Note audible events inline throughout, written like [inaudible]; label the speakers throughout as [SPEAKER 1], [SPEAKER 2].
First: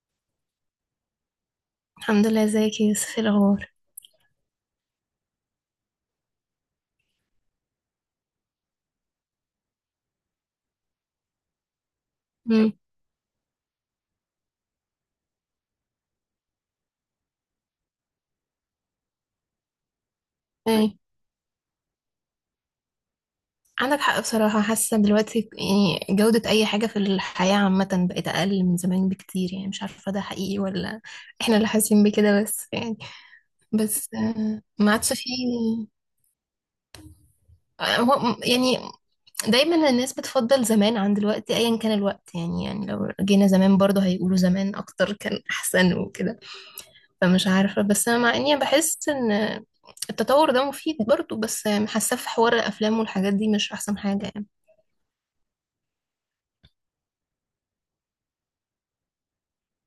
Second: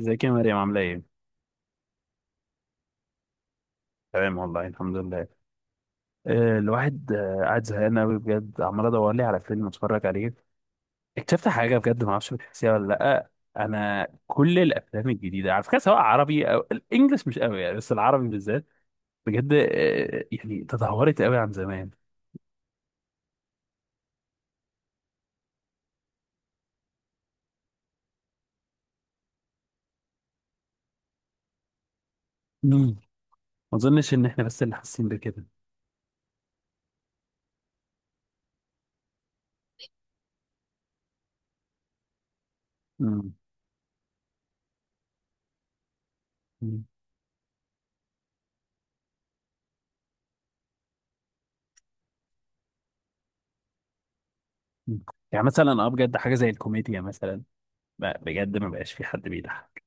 [SPEAKER 1] ازيك يا مريم عاملة ايه؟
[SPEAKER 2] الحمد لله. ازيك يا يوسف؟ ايه الاخبار؟
[SPEAKER 1] تمام والله الحمد لله. الواحد قاعد زهقان قوي بجد، عمال ادور لي على فيلم اتفرج عليه. اكتشفت حاجة بجد، ما اعرفش بتحسيها
[SPEAKER 2] امم.
[SPEAKER 1] ولا لأ. انا كل الافلام الجديدة على فكرة سواء عربي او الانجليش مش قوي يعني، بس العربي بالذات بجد يعني
[SPEAKER 2] ايه.
[SPEAKER 1] تدهورت قوي عن زمان.
[SPEAKER 2] عندك حق بصراحة، حاسة دلوقتي يعني جودة أي حاجة في الحياة عامة بقت أقل من زمان بكتير، يعني مش عارفة ده حقيقي ولا احنا اللي حاسين بكده، بس
[SPEAKER 1] مم.
[SPEAKER 2] يعني.
[SPEAKER 1] ما
[SPEAKER 2] بس
[SPEAKER 1] اظنش ان احنا بس اللي
[SPEAKER 2] ما
[SPEAKER 1] حاسين
[SPEAKER 2] عادش
[SPEAKER 1] بكده.
[SPEAKER 2] فيه. هو يعني دايما الناس بتفضل زمان عن دلوقتي أيا كان الوقت، يعني لو
[SPEAKER 1] مم.
[SPEAKER 2] جينا زمان برضه هيقولوا زمان أكتر كان أحسن وكده.
[SPEAKER 1] مم.
[SPEAKER 2] فمش عارفة، بس أنا مع اني بحس ان التطور ده مفيد برضو، بس حاسة في حوار الافلام والحاجات دي مش احسن حاجة يعني.
[SPEAKER 1] مم. يعني مثلا اه بجد حاجة زي الكوميديا مثلا، بجد ما بقاش في حد بيضحك.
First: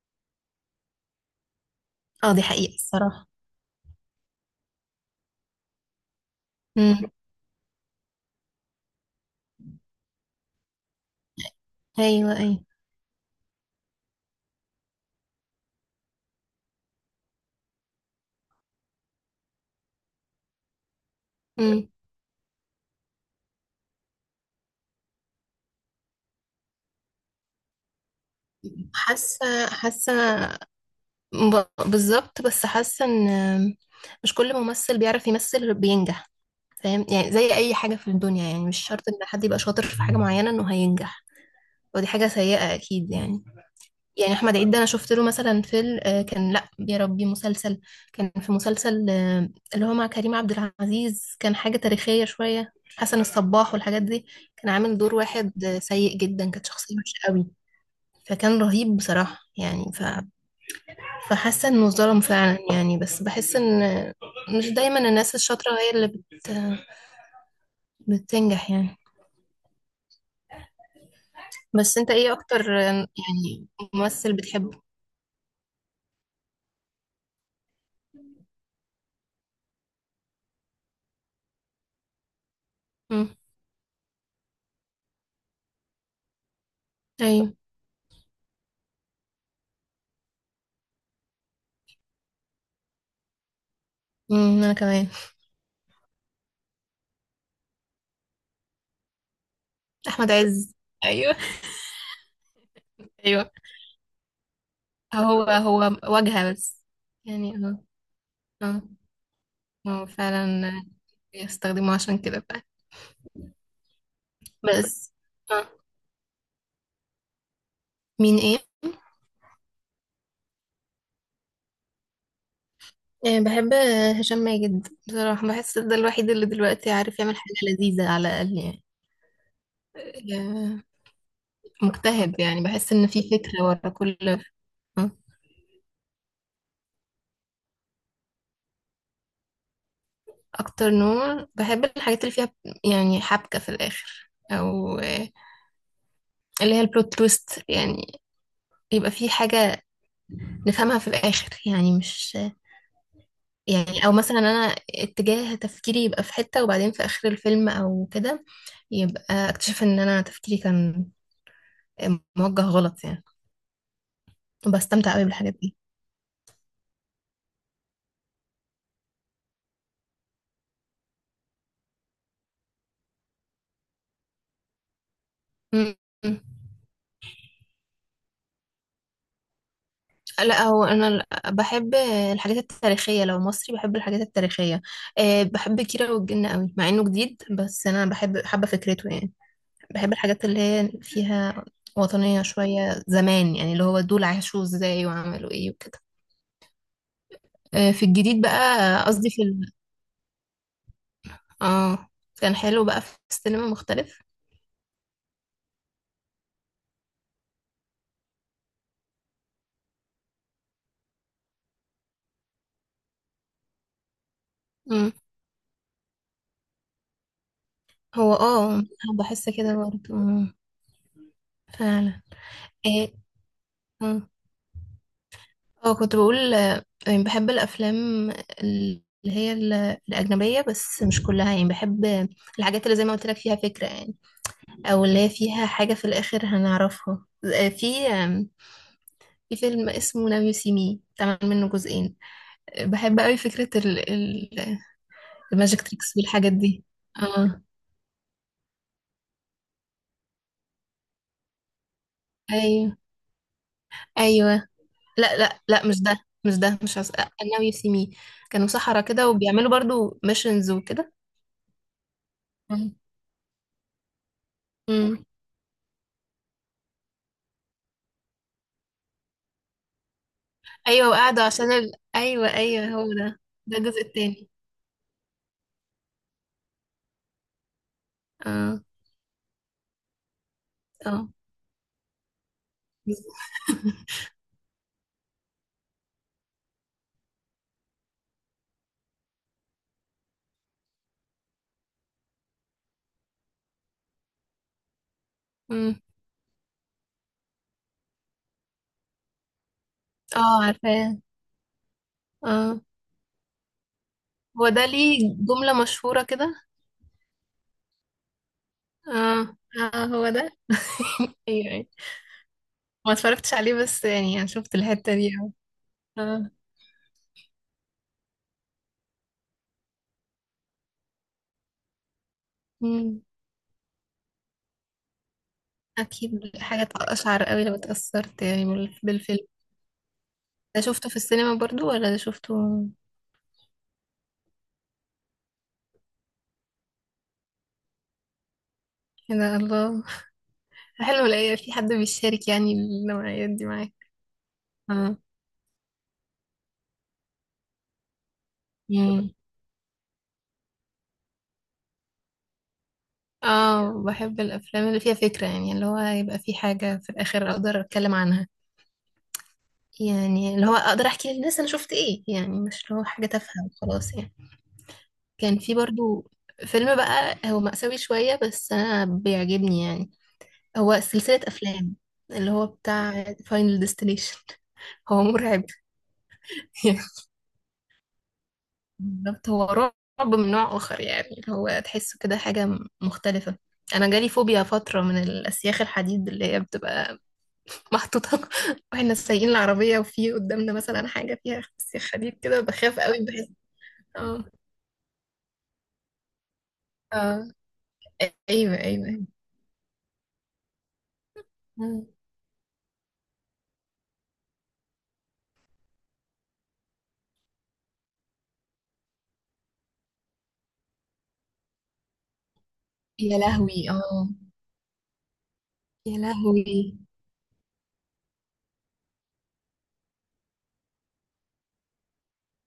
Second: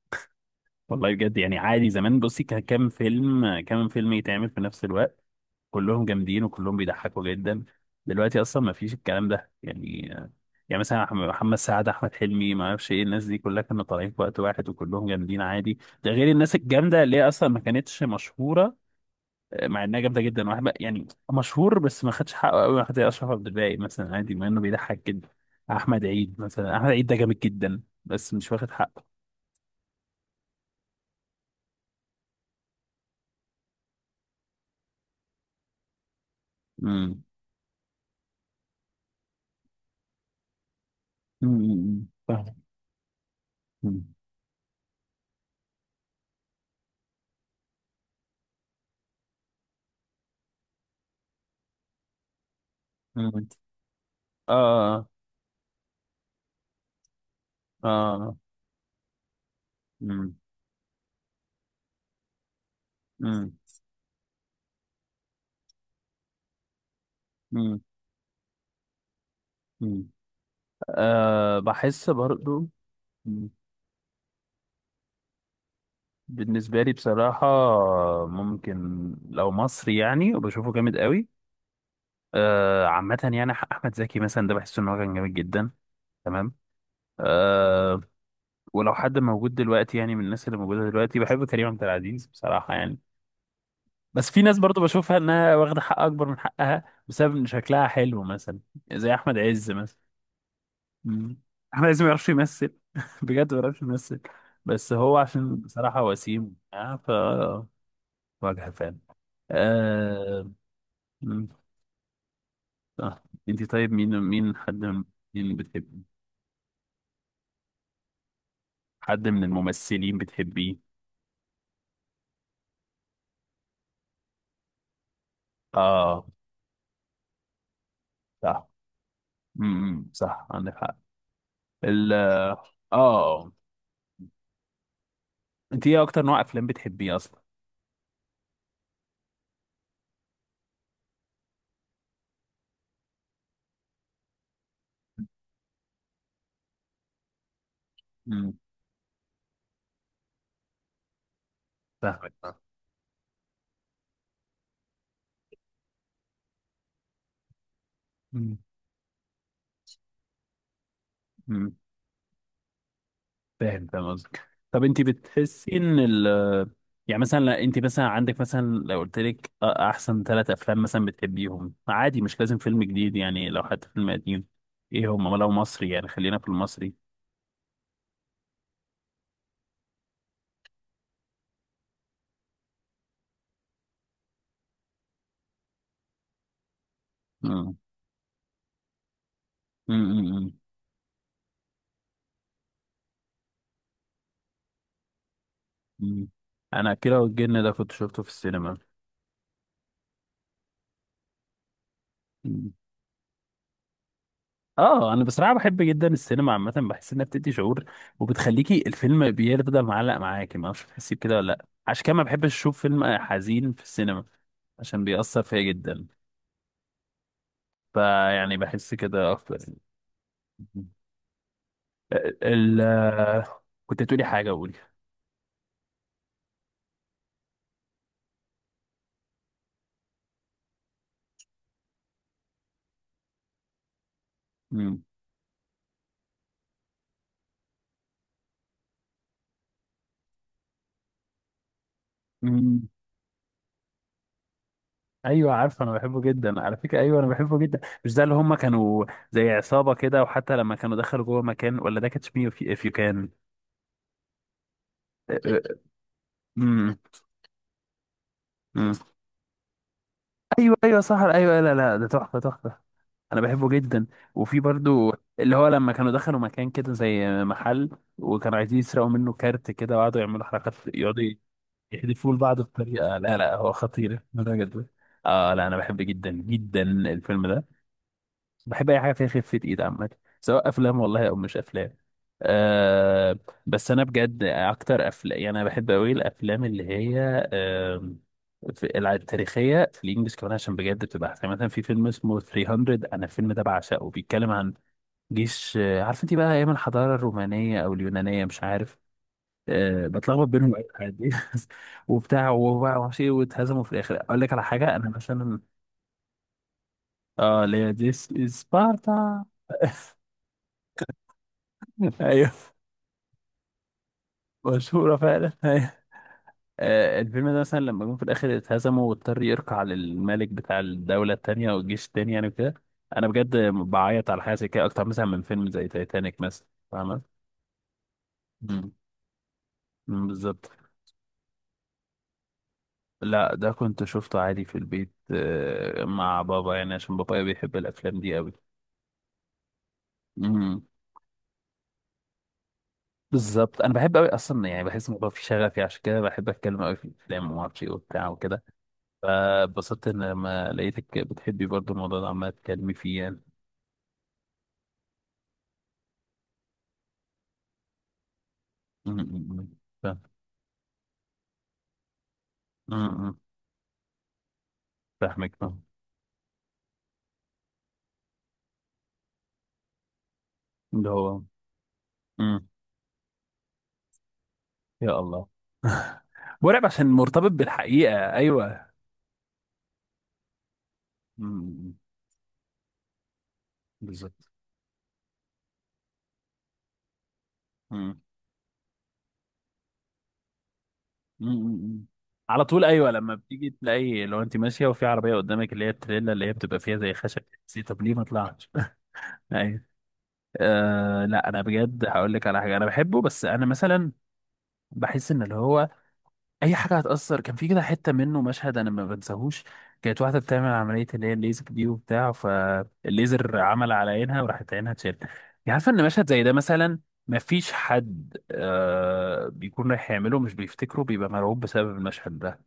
[SPEAKER 1] والله بجد يعني، عادي زمان
[SPEAKER 2] اه، دي
[SPEAKER 1] بصي كان
[SPEAKER 2] حقيقة
[SPEAKER 1] كام
[SPEAKER 2] الصراحة.
[SPEAKER 1] فيلم كام فيلم يتعمل في نفس الوقت، كلهم جامدين وكلهم
[SPEAKER 2] امم.
[SPEAKER 1] بيضحكوا جدا. دلوقتي اصلا ما فيش الكلام ده يعني. يعني مثلا محمد سعد، احمد
[SPEAKER 2] ايوه
[SPEAKER 1] حلمي،
[SPEAKER 2] ايوه.
[SPEAKER 1] ما اعرفش ايه، الناس دي كلها كانوا طالعين في وقت واحد وكلهم جامدين عادي. ده غير الناس الجامده اللي هي اصلا ما كانتش مشهوره. مع انها جامده جدا، واحد يعني مشهور
[SPEAKER 2] امم.
[SPEAKER 1] بس ما خدش حقه قوي، واحد زي اشرف عبد الباقي مثلا عادي، مع انه بيضحك جدا. احمد عيد مثلا، احمد عيد ده جامد جدا بس مش واخد حقه.
[SPEAKER 2] حاسة بالظبط، بس حاسة ان مش كل ممثل بيعرف يمثل بينجح. فاهم
[SPEAKER 1] امم.
[SPEAKER 2] يعني زي اي حاجة في الدنيا، يعني مش شرط ان حد يبقى شاطر في حاجة معينة انه هينجح.
[SPEAKER 1] أمم، أمم،
[SPEAKER 2] ودي حاجة
[SPEAKER 1] فاهم.
[SPEAKER 2] سيئة اكيد يعني. يعني احمد عيد ده، انا شفت له مثلا فيلم، كان لا يا ربي مسلسل. كان في مسلسل اللي هو مع كريم عبد العزيز، كان حاجة تاريخية شوية، حسن
[SPEAKER 1] مم.
[SPEAKER 2] الصباح والحاجات دي. كان عامل
[SPEAKER 1] اه
[SPEAKER 2] دور واحد سيء جدا، كانت شخصية وحشة قوي،
[SPEAKER 1] اه.
[SPEAKER 2] فكان رهيب بصراحة يعني
[SPEAKER 1] مم.
[SPEAKER 2] فحاسة انه ظلم فعلا يعني، بس
[SPEAKER 1] مم.
[SPEAKER 2] بحس ان مش دايما الناس الشاطرة هي اللي
[SPEAKER 1] مم.
[SPEAKER 2] بتنجح يعني.
[SPEAKER 1] مم. آه
[SPEAKER 2] بس
[SPEAKER 1] بحس
[SPEAKER 2] انت ايه
[SPEAKER 1] برضو.
[SPEAKER 2] اكتر
[SPEAKER 1] مم.
[SPEAKER 2] يعني ممثل بتحبه؟
[SPEAKER 1] بالنسبة لي بصراحة ممكن، لو مصري يعني وبشوفه جامد قوي آه، عامة
[SPEAKER 2] مم.
[SPEAKER 1] يعني أحمد زكي مثلا، ده بحس إن هو كان جامد جدا. تمام
[SPEAKER 2] ايوه.
[SPEAKER 1] آه. ولو حد موجود دلوقتي يعني، من الناس اللي موجودة دلوقتي بحب كريم عبد العزيز بصراحة يعني. بس في ناس
[SPEAKER 2] انا
[SPEAKER 1] برضو
[SPEAKER 2] كمان.
[SPEAKER 1] بشوفها إنها واخدة حق أكبر من حقها بسبب إن شكلها حلو مثلا، زي أحمد عز مثلا.
[SPEAKER 2] احمد عز.
[SPEAKER 1] مم.
[SPEAKER 2] ايوه
[SPEAKER 1] احمد عز ما يعرفش يمثل. [laughs]
[SPEAKER 2] ايوه.
[SPEAKER 1] بجد ما يعرفش يمثل. بس هو
[SPEAKER 2] هو
[SPEAKER 1] عشان
[SPEAKER 2] هو
[SPEAKER 1] بصراحة
[SPEAKER 2] واجهة
[SPEAKER 1] وسيم
[SPEAKER 2] بس
[SPEAKER 1] آه ف
[SPEAKER 2] يعني. اه
[SPEAKER 1] واجهة
[SPEAKER 2] اه.
[SPEAKER 1] فعلا.
[SPEAKER 2] هو
[SPEAKER 1] آه...
[SPEAKER 2] فعلا
[SPEAKER 1] مم.
[SPEAKER 2] بيستخدموه عشان كده فعلا.
[SPEAKER 1] آه. انت طيب، مين حد من،
[SPEAKER 2] بس.
[SPEAKER 1] مين
[SPEAKER 2] اه.
[SPEAKER 1] بتحب،
[SPEAKER 2] مين ايه؟
[SPEAKER 1] حد من الممثلين بتحبيه؟
[SPEAKER 2] بحب هشام ماجد بصراحة، بحس ده
[SPEAKER 1] اه
[SPEAKER 2] الوحيد اللي دلوقتي عارف يعمل حاجة لذيذة على الأقل
[SPEAKER 1] صح.
[SPEAKER 2] يعني.
[SPEAKER 1] صح عندك
[SPEAKER 2] آه،
[SPEAKER 1] حق. ال
[SPEAKER 2] مجتهد يعني، بحس إن في
[SPEAKER 1] اه.
[SPEAKER 2] فكرة ورا كل آه.
[SPEAKER 1] انت ايه اكتر نوع افلام بتحبيه اصلا؟
[SPEAKER 2] أكتر نوع بحب الحاجات اللي فيها يعني حبكة في الآخر، أو اللي هي البلوت تويست يعني،
[SPEAKER 1] امم
[SPEAKER 2] يبقى في حاجة نفهمها في الآخر، يعني مش.
[SPEAKER 1] فاهمك.
[SPEAKER 2] يعني او مثلا انا اتجاه تفكيري يبقى في حتة، وبعدين في اخر الفيلم او كده
[SPEAKER 1] مم.
[SPEAKER 2] يبقى اكتشف ان انا تفكيري كان
[SPEAKER 1] مم.
[SPEAKER 2] موجه غلط يعني،
[SPEAKER 1] فاهم فاهم قصدك. طب انت
[SPEAKER 2] بستمتع قوي بالحاجات
[SPEAKER 1] بتحسي
[SPEAKER 2] دي.
[SPEAKER 1] ان ال، يعني مثلا لا، انت مثلا عندك مثلا، لو قلت لك احسن ثلاث افلام مثلا بتحبيهم عادي، مش لازم فيلم جديد يعني، لو حتى فيلم قديم ايه هم؟ لو مصري
[SPEAKER 2] م-
[SPEAKER 1] يعني، خلينا
[SPEAKER 2] م.
[SPEAKER 1] في المصري.
[SPEAKER 2] لا هو انا بحب الحاجات التاريخية. لو مصري بحب الحاجات التاريخية. بحب كيرة والجن قوي مع انه جديد،
[SPEAKER 1] مم.
[SPEAKER 2] بس انا بحب، حابة فكرته يعني.
[SPEAKER 1] مم.
[SPEAKER 2] بحب
[SPEAKER 1] مم.
[SPEAKER 2] الحاجات
[SPEAKER 1] مم.
[SPEAKER 2] اللي هي فيها وطنية شوية زمان، يعني اللي هو دول عاشوا ازاي وعملوا ايه وكده.
[SPEAKER 1] مم. انا كده، والجن ده كنت
[SPEAKER 2] في
[SPEAKER 1] شفته في
[SPEAKER 2] الجديد
[SPEAKER 1] السينما.
[SPEAKER 2] بقى، قصدي في. اه، كان
[SPEAKER 1] مم.
[SPEAKER 2] حلو بقى في السينما، مختلف.
[SPEAKER 1] اه انا بصراحه بحب جدا السينما عامه، بحس انها بتدي شعور، وبتخليكي الفيلم بيفضل معلق معاكي، ما اعرفش بتحسي بكده ولا لا، عشان كده ما بحبش اشوف فيلم حزين في السينما عشان
[SPEAKER 2] امم.
[SPEAKER 1] بيأثر فيا جدا.
[SPEAKER 2] هو
[SPEAKER 1] فيعني
[SPEAKER 2] اه،
[SPEAKER 1] بحس كده
[SPEAKER 2] بحس
[SPEAKER 1] اكتر.
[SPEAKER 2] كده برضه. فعلا.
[SPEAKER 1] ال
[SPEAKER 2] ايه.
[SPEAKER 1] كنت تقولي
[SPEAKER 2] اه.
[SPEAKER 1] حاجه، قولي.
[SPEAKER 2] كنت بقول يعني بحب الافلام اللي هي الاجنبيه، بس مش كلها يعني، بحب الحاجات اللي زي ما قلت لك فيها فكره يعني،
[SPEAKER 1] مم.
[SPEAKER 2] او اللي هي فيها حاجه في الاخر هنعرفها. في فيلم اسمه ناو يو سي مي، اتعمل منه جزئين.
[SPEAKER 1] مم.
[SPEAKER 2] بحب قوي فكره
[SPEAKER 1] ايوه عارف،
[SPEAKER 2] الماجيك
[SPEAKER 1] انا
[SPEAKER 2] تريكس
[SPEAKER 1] بحبه
[SPEAKER 2] والحاجات
[SPEAKER 1] جدا على
[SPEAKER 2] دي.
[SPEAKER 1] فكره، ايوه انا بحبه
[SPEAKER 2] اه.
[SPEAKER 1] جدا. مش ده اللي هم كانوا زي عصابه كده، وحتى لما كانوا دخلوا جوه مكان، ولا ده كاتش مي اف يو
[SPEAKER 2] ايوه
[SPEAKER 1] كان؟
[SPEAKER 2] ايوه. لا لا لا، مش ده، مش ده،
[SPEAKER 1] امم.
[SPEAKER 2] مش عس... now you see me، كانوا سحرة كده وبيعملوا برضو missions
[SPEAKER 1] ايوه ايوه
[SPEAKER 2] وكده.
[SPEAKER 1] صح ايوه، لا لا ده تحفه تحفه.
[SPEAKER 2] مم.
[SPEAKER 1] انا بحبه جدا. وفي برضو
[SPEAKER 2] امم.
[SPEAKER 1] اللي هو لما كانوا دخلوا مكان كده زي محل، وكانوا عايزين يسرقوا منه كارت كده، وقعدوا يعملوا حركات،
[SPEAKER 2] ايوه،
[SPEAKER 1] يقعدوا
[SPEAKER 2] وقعدوا عشان
[SPEAKER 1] يحدفوا
[SPEAKER 2] ايوه
[SPEAKER 1] لبعض
[SPEAKER 2] ايوه، هو
[SPEAKER 1] بطريقة، لا
[SPEAKER 2] ده.
[SPEAKER 1] لا هو
[SPEAKER 2] ده الجزء
[SPEAKER 1] خطير
[SPEAKER 2] التاني.
[SPEAKER 1] بجد. اه لا انا بحب جدا جدا الفيلم ده.
[SPEAKER 2] اه
[SPEAKER 1] بحب اي حاجة فيها خفة ايد عامة، سواء افلام والله
[SPEAKER 2] اه.
[SPEAKER 1] او مش افلام. آه. بس انا
[SPEAKER 2] [laughs]
[SPEAKER 1] بجد اكتر افلام يعني، انا بحب قوي الافلام اللي هي آه، في التاريخية في الانجليش كمان، عشان بجد بتبقى احسن. مثلا في فيلم اسمه 300، انا الفيلم ده بعشقه، بيتكلم عن جيش
[SPEAKER 2] امم.
[SPEAKER 1] عارف انت بقى ايام الحضارة الرومانية او اليونانية مش عارف، بتلخبط
[SPEAKER 2] اه،
[SPEAKER 1] بينهم أوي
[SPEAKER 2] عارفاه.
[SPEAKER 1] عادي. [laughs] وبتاع
[SPEAKER 2] اه
[SPEAKER 1] وبقى ومعرفش ايه، واتهزموا في الاخر. اقول لك على
[SPEAKER 2] هو ده،
[SPEAKER 1] حاجه انا
[SPEAKER 2] ليه
[SPEAKER 1] مثلا،
[SPEAKER 2] جملة مشهورة كده.
[SPEAKER 1] اه اللي هي ديس سبارتا.
[SPEAKER 2] اه اه، هو ده. ايوه ايوه.
[SPEAKER 1] [laughs] ايوه.
[SPEAKER 2] ما اتفرجتش عليه بس يعني انا شفت الحتة
[SPEAKER 1] مشهوره
[SPEAKER 2] دي
[SPEAKER 1] فعلا.
[SPEAKER 2] أوي.
[SPEAKER 1] [laughs] ايوه.
[SPEAKER 2] اه.
[SPEAKER 1] الفيلم ده مثلا لما جم في الاخر اتهزموا، واضطر يركع للملك بتاع الدوله التانيه والجيش التاني يعني وكده.
[SPEAKER 2] امم.
[SPEAKER 1] انا بجد بعيط على حاجه زي كده اكتر مثلا من فيلم زي تايتانيك
[SPEAKER 2] اكيد
[SPEAKER 1] مثلا.
[SPEAKER 2] حاجة
[SPEAKER 1] فاهمه.
[SPEAKER 2] تقشعر قوي لو اتأثرت يعني
[SPEAKER 1] مم.
[SPEAKER 2] بالفيلم.
[SPEAKER 1] مم، بالظبط.
[SPEAKER 2] ده شفته في السينما برضو ولا ده شفته؟
[SPEAKER 1] لا ده كنت شفته عادي في البيت مع بابا يعني، عشان بابايا بيحب الافلام دي قوي.
[SPEAKER 2] يا ده الله. [laughs]
[SPEAKER 1] امم.
[SPEAKER 2] حلو الاقي في حد بيشارك يعني النوعيات دي
[SPEAKER 1] بالظبط انا
[SPEAKER 2] معاك.
[SPEAKER 1] بحب قوي اصلا يعني، بحس
[SPEAKER 2] اه.
[SPEAKER 1] ان في شغفي، عشان كده بحب اتكلم قوي في الافلام، وما اعرفش ايه وبتاع وكده.
[SPEAKER 2] مم.
[SPEAKER 1] فاتبسطت ان لما لقيتك بتحبي برضو الموضوع ده، عمال تتكلمي فيه يعني.
[SPEAKER 2] اه، بحب الافلام اللي فيها فكرة، يعني اللي هو يبقى في حاجة في الاخر اقدر اتكلم عنها،
[SPEAKER 1] أمم، أمم، فاهم.
[SPEAKER 2] يعني اللي هو اقدر احكي للناس انا شفت ايه، يعني مش اللي
[SPEAKER 1] أمم،
[SPEAKER 2] هو حاجة
[SPEAKER 1] أمم،
[SPEAKER 2] تافهة وخلاص يعني.
[SPEAKER 1] فاهمك
[SPEAKER 2] كان في
[SPEAKER 1] فاهم.
[SPEAKER 2] برضو فيلم بقى، هو مأساوي شوية بس انا بيعجبني يعني، هو
[SPEAKER 1] اللي
[SPEAKER 2] سلسلة
[SPEAKER 1] هو
[SPEAKER 2] افلام، اللي هو
[SPEAKER 1] أمم،
[SPEAKER 2] بتاع فاينل ديستنيشن.
[SPEAKER 1] يا
[SPEAKER 2] هو
[SPEAKER 1] الله.
[SPEAKER 2] مرعب.
[SPEAKER 1] مرعب عشان
[SPEAKER 2] [laughs]
[SPEAKER 1] مرتبط بالحقيقه، ايوه.
[SPEAKER 2] بالظبط، هو رعب من نوع آخر يعني، اللي
[SPEAKER 1] أمم،
[SPEAKER 2] هو
[SPEAKER 1] أمم،
[SPEAKER 2] تحسه كده حاجة مختلفة. أنا جالي
[SPEAKER 1] بالظبط.
[SPEAKER 2] فوبيا فترة من الأسياخ الحديد اللي هي بتبقى
[SPEAKER 1] أمم،
[SPEAKER 2] محطوطة، [laughs] واحنا سايقين العربية وفي قدامنا مثلا حاجة
[SPEAKER 1] أمم،
[SPEAKER 2] فيها
[SPEAKER 1] أمم.
[SPEAKER 2] أسياخ حديد كده،
[SPEAKER 1] على طول
[SPEAKER 2] بخاف
[SPEAKER 1] ايوه،
[SPEAKER 2] قوي
[SPEAKER 1] لما
[SPEAKER 2] بحس.
[SPEAKER 1] بتيجي تلاقي، لو
[SPEAKER 2] اه
[SPEAKER 1] انت ماشيه وفي عربيه قدامك اللي هي التريلا، اللي هي بتبقى فيها زي خشب،
[SPEAKER 2] اه،
[SPEAKER 1] طب ليه ما طلعتش؟
[SPEAKER 2] أيوه أيوه أيوه.
[SPEAKER 1] [laughs] أه لا انا
[SPEAKER 2] آه.
[SPEAKER 1] بجد هقول لك على حاجه انا بحبه، بس انا مثلا بحس ان اللي هو اي حاجه هتاثر، كان في كده حته منه مشهد انا ما بنساهوش، كانت واحده بتعمل عمليه اللي هي الليزك دي وبتاع،
[SPEAKER 2] يا
[SPEAKER 1] فالليزر
[SPEAKER 2] لهوي
[SPEAKER 1] عمل على
[SPEAKER 2] اه.
[SPEAKER 1] عينها وراحت عينها اتشالت يعني. عارفه ان
[SPEAKER 2] يا
[SPEAKER 1] مشهد زي ده
[SPEAKER 2] لهوي.
[SPEAKER 1] مثلا، ما فيش حد أه بيكون رايح يعمله مش بيفتكره، بيبقى مرعوب بسبب المشهد ده.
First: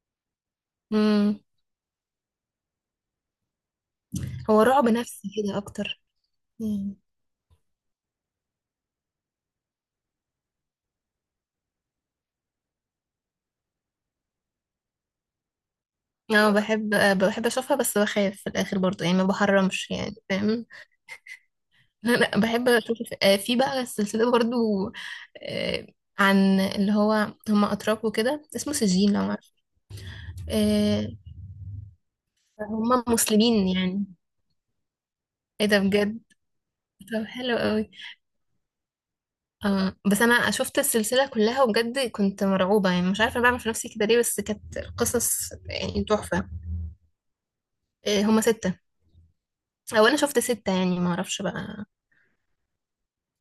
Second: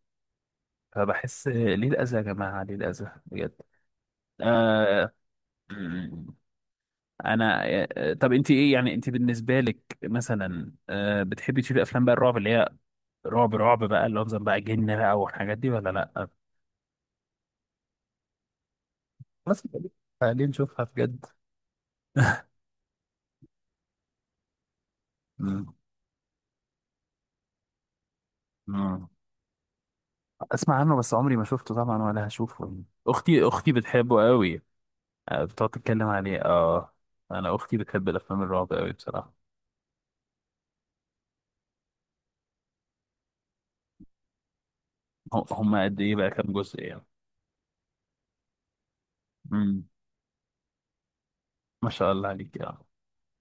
[SPEAKER 2] مم.
[SPEAKER 1] فبحس ليه الاذى يا جماعه، ليه الاذى بجد.
[SPEAKER 2] هو رعب
[SPEAKER 1] أه.
[SPEAKER 2] نفسي كده أكتر. مم.
[SPEAKER 1] انا طب انت ايه يعني، انت بالنسبه لك مثلا بتحبي تشوفي افلام بقى الرعب، اللي هي رعب رعب بقى، اللي هو مثلا بقى جن بقى والحاجات دي ولا لا؟
[SPEAKER 2] اه، بحب بحب أشوفها بس بخاف في الآخر برضه يعني، ما
[SPEAKER 1] بس
[SPEAKER 2] بحرمش يعني
[SPEAKER 1] خلينا
[SPEAKER 2] فاهم.
[SPEAKER 1] نشوفها بجد.
[SPEAKER 2] انا بحب اشوف. في بقى السلسله برضو،
[SPEAKER 1] مم.
[SPEAKER 2] آه، عن اللي هو هم اتراك وكده، اسمه
[SPEAKER 1] مم.
[SPEAKER 2] سجين لو عارف.
[SPEAKER 1] اسمع عنه،
[SPEAKER 2] آه،
[SPEAKER 1] بس عمري ما شفته طبعا ولا هشوفه.
[SPEAKER 2] هم
[SPEAKER 1] اختي
[SPEAKER 2] مسلمين
[SPEAKER 1] اختي
[SPEAKER 2] يعني.
[SPEAKER 1] بتحبه قوي.
[SPEAKER 2] ايه
[SPEAKER 1] بتقعد
[SPEAKER 2] ده
[SPEAKER 1] تتكلم
[SPEAKER 2] بجد؟
[SPEAKER 1] عليه اه.
[SPEAKER 2] طب
[SPEAKER 1] انا
[SPEAKER 2] حلو
[SPEAKER 1] اختي
[SPEAKER 2] قوي.
[SPEAKER 1] بتحب الافلام الرعب قوي بصراحه.
[SPEAKER 2] اه، بس انا شفت السلسله كلها وبجد كنت مرعوبه يعني، مش عارفه بعمل في نفسي كده ليه، بس كانت
[SPEAKER 1] هم.
[SPEAKER 2] قصص
[SPEAKER 1] هم قد
[SPEAKER 2] يعني
[SPEAKER 1] ايه بقى
[SPEAKER 2] تحفه.
[SPEAKER 1] كام جزء يعني؟
[SPEAKER 2] هم سته.
[SPEAKER 1] مم.
[SPEAKER 2] او انا شفت سته يعني، ما اعرفش بقى.
[SPEAKER 1] ما شاء الله عليك اه.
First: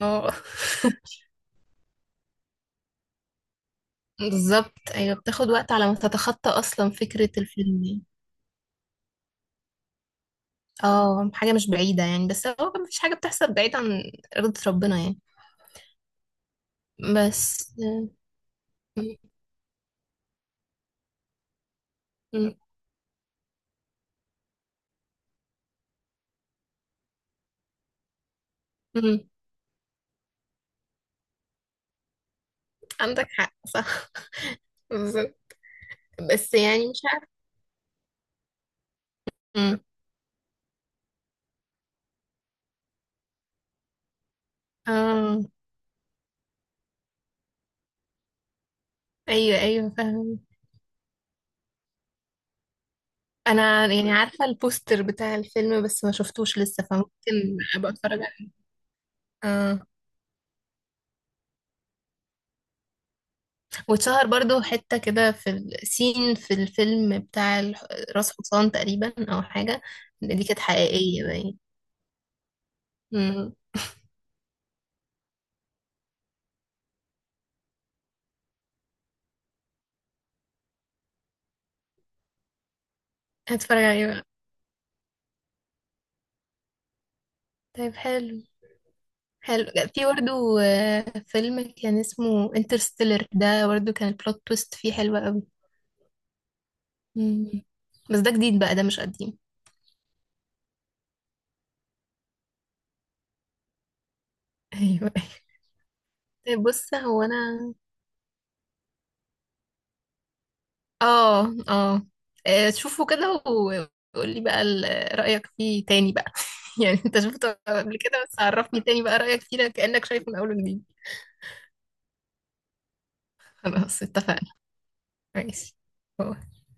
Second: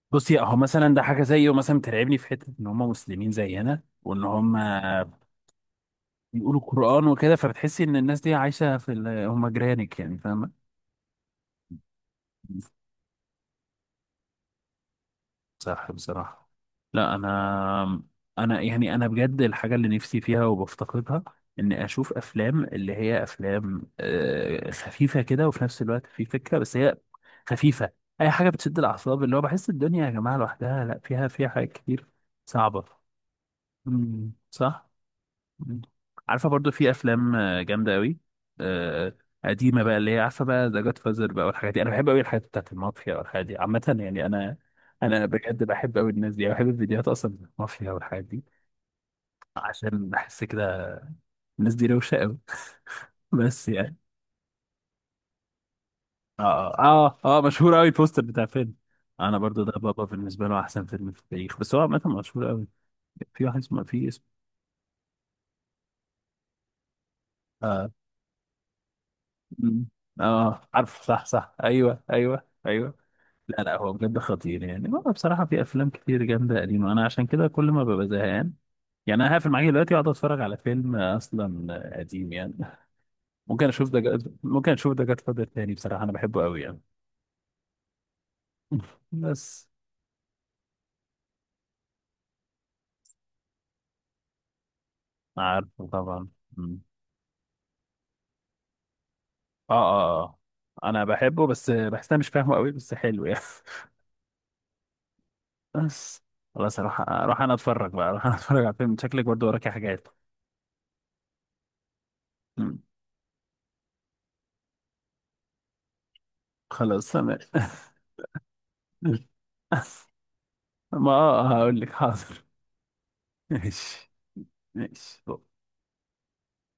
[SPEAKER 2] اه.
[SPEAKER 1] بصي اهو، مثلا ده
[SPEAKER 2] [laughs]
[SPEAKER 1] حاجه زيه مثلا بترعبني في حته، ان هم مسلمين زينا، وان هم
[SPEAKER 2] بالظبط ايوه، بتاخد وقت على ما تتخطى
[SPEAKER 1] بيقولوا
[SPEAKER 2] اصلا
[SPEAKER 1] قران
[SPEAKER 2] فكره
[SPEAKER 1] وكده، فبتحسي
[SPEAKER 2] الفيلم
[SPEAKER 1] ان
[SPEAKER 2] يعني.
[SPEAKER 1] الناس دي عايشه في ال... هم جيرانك يعني، فاهمه؟
[SPEAKER 2] اه، حاجة مش بعيدة يعني، بس هو مفيش حاجة بتحصل بعيد عن إرادة ربنا يعني.
[SPEAKER 1] صح بصراحه. لا
[SPEAKER 2] بس.
[SPEAKER 1] انا، يعني انا
[SPEAKER 2] م-
[SPEAKER 1] بجد الحاجه اللي نفسي فيها وبفتقدها، اني اشوف
[SPEAKER 2] م-
[SPEAKER 1] افلام اللي هي افلام خفيفه كده، وفي نفس الوقت في فكره، بس هي خفيفه، اي حاجه بتشد
[SPEAKER 2] م-
[SPEAKER 1] الاعصاب، اللي هو بحس الدنيا يا جماعه لوحدها، لا فيها حاجات كتير صعبه.
[SPEAKER 2] عندك حق صح.
[SPEAKER 1] مم،
[SPEAKER 2] [laughs]
[SPEAKER 1] صح.
[SPEAKER 2] بالظبط.
[SPEAKER 1] مم. عارفه
[SPEAKER 2] بس
[SPEAKER 1] برضو
[SPEAKER 2] يعني
[SPEAKER 1] في
[SPEAKER 2] مش عارفة.
[SPEAKER 1] افلام جامده قوي
[SPEAKER 2] م.
[SPEAKER 1] قديمه بقى، اللي هي عارفه بقى، ذا جاد فازر بقى والحاجات دي. انا بحب قوي الحاجات بتاعت المافيا والحاجات دي عامه يعني، انا
[SPEAKER 2] اه،
[SPEAKER 1] بجد بحب قوي الناس دي. أنا بحب الفيديوهات اصلا بتاعت المافيا والحاجات دي،
[SPEAKER 2] ايوه ايوه
[SPEAKER 1] عشان
[SPEAKER 2] فاهم.
[SPEAKER 1] بحس كده الناس دي روشه قوي. [laughs] بس
[SPEAKER 2] انا
[SPEAKER 1] يعني
[SPEAKER 2] يعني عارفة البوستر بتاع الفيلم بس ما شفتوش
[SPEAKER 1] اه
[SPEAKER 2] لسه،
[SPEAKER 1] اه اه
[SPEAKER 2] فممكن
[SPEAKER 1] مشهور قوي
[SPEAKER 2] ابقى اتفرج
[SPEAKER 1] البوستر بتاع
[SPEAKER 2] عليه.
[SPEAKER 1] فيلم، انا برضو ده
[SPEAKER 2] اه،
[SPEAKER 1] بابا بالنسبه له احسن فيلم في التاريخ، بس هو عامه مشهور قوي. في واحد اسمه في اسم
[SPEAKER 2] واتشهر برضو حتة كده في الفيلم بتاع
[SPEAKER 1] اه.
[SPEAKER 2] راس حصان تقريبا او حاجة.
[SPEAKER 1] مم.
[SPEAKER 2] دي كانت
[SPEAKER 1] اه عارف
[SPEAKER 2] حقيقية
[SPEAKER 1] صح صح
[SPEAKER 2] باين.
[SPEAKER 1] ايوه ايوه ايوه.
[SPEAKER 2] م.
[SPEAKER 1] لا لا هو بجد خطير يعني، هو بصراحة في أفلام كتير جامدة قديمة، أنا عشان كده كل ما ببقى زهقان يعني، أنا هقفل معاك دلوقتي وأقعد أتفرج على فيلم أصلا قديم يعني.
[SPEAKER 2] هتفرج عليه بقى.
[SPEAKER 1] ممكن أشوف ده جاد فاذر تاني، بصراحة أنا بحبه أوي يعني.
[SPEAKER 2] طيب حلو.
[SPEAKER 1] [laughs]
[SPEAKER 2] حلو.
[SPEAKER 1] بس
[SPEAKER 2] في برضه فيلم كان اسمه انترستيلر، ده برضه كان البلوت تويست فيه حلوة قوي.
[SPEAKER 1] عارفه طبعا. مم.
[SPEAKER 2] مم. بس ده جديد بقى، ده مش قديم.
[SPEAKER 1] آه آه آه. أنا بحبه بس بحس أنا مش فاهمه أوي، بس حلو يعني.
[SPEAKER 2] ايوه.
[SPEAKER 1] [laughs] بس خلاص،
[SPEAKER 2] بص، هو انا
[SPEAKER 1] أروح أنا أتفرج على فيلم، شكلك برضه وراكي حاجات.
[SPEAKER 2] اه اه
[SPEAKER 1] مم.
[SPEAKER 2] شوفه كده وقولي بقى رأيك فيه تاني بقى، [laughs] يعني
[SPEAKER 1] خلاص
[SPEAKER 2] انت
[SPEAKER 1] تمام.
[SPEAKER 2] شفته
[SPEAKER 1] [laughs]
[SPEAKER 2] قبل كده بس عرفني تاني بقى رأيك فيه، لأ كأنك شايفه من اول وجديد.
[SPEAKER 1] ما هقول لك حاضر. [laughs]
[SPEAKER 2] خلاص
[SPEAKER 1] ماشي.
[SPEAKER 2] اتفقنا.
[SPEAKER 1] ماشي.
[SPEAKER 2] ماشي.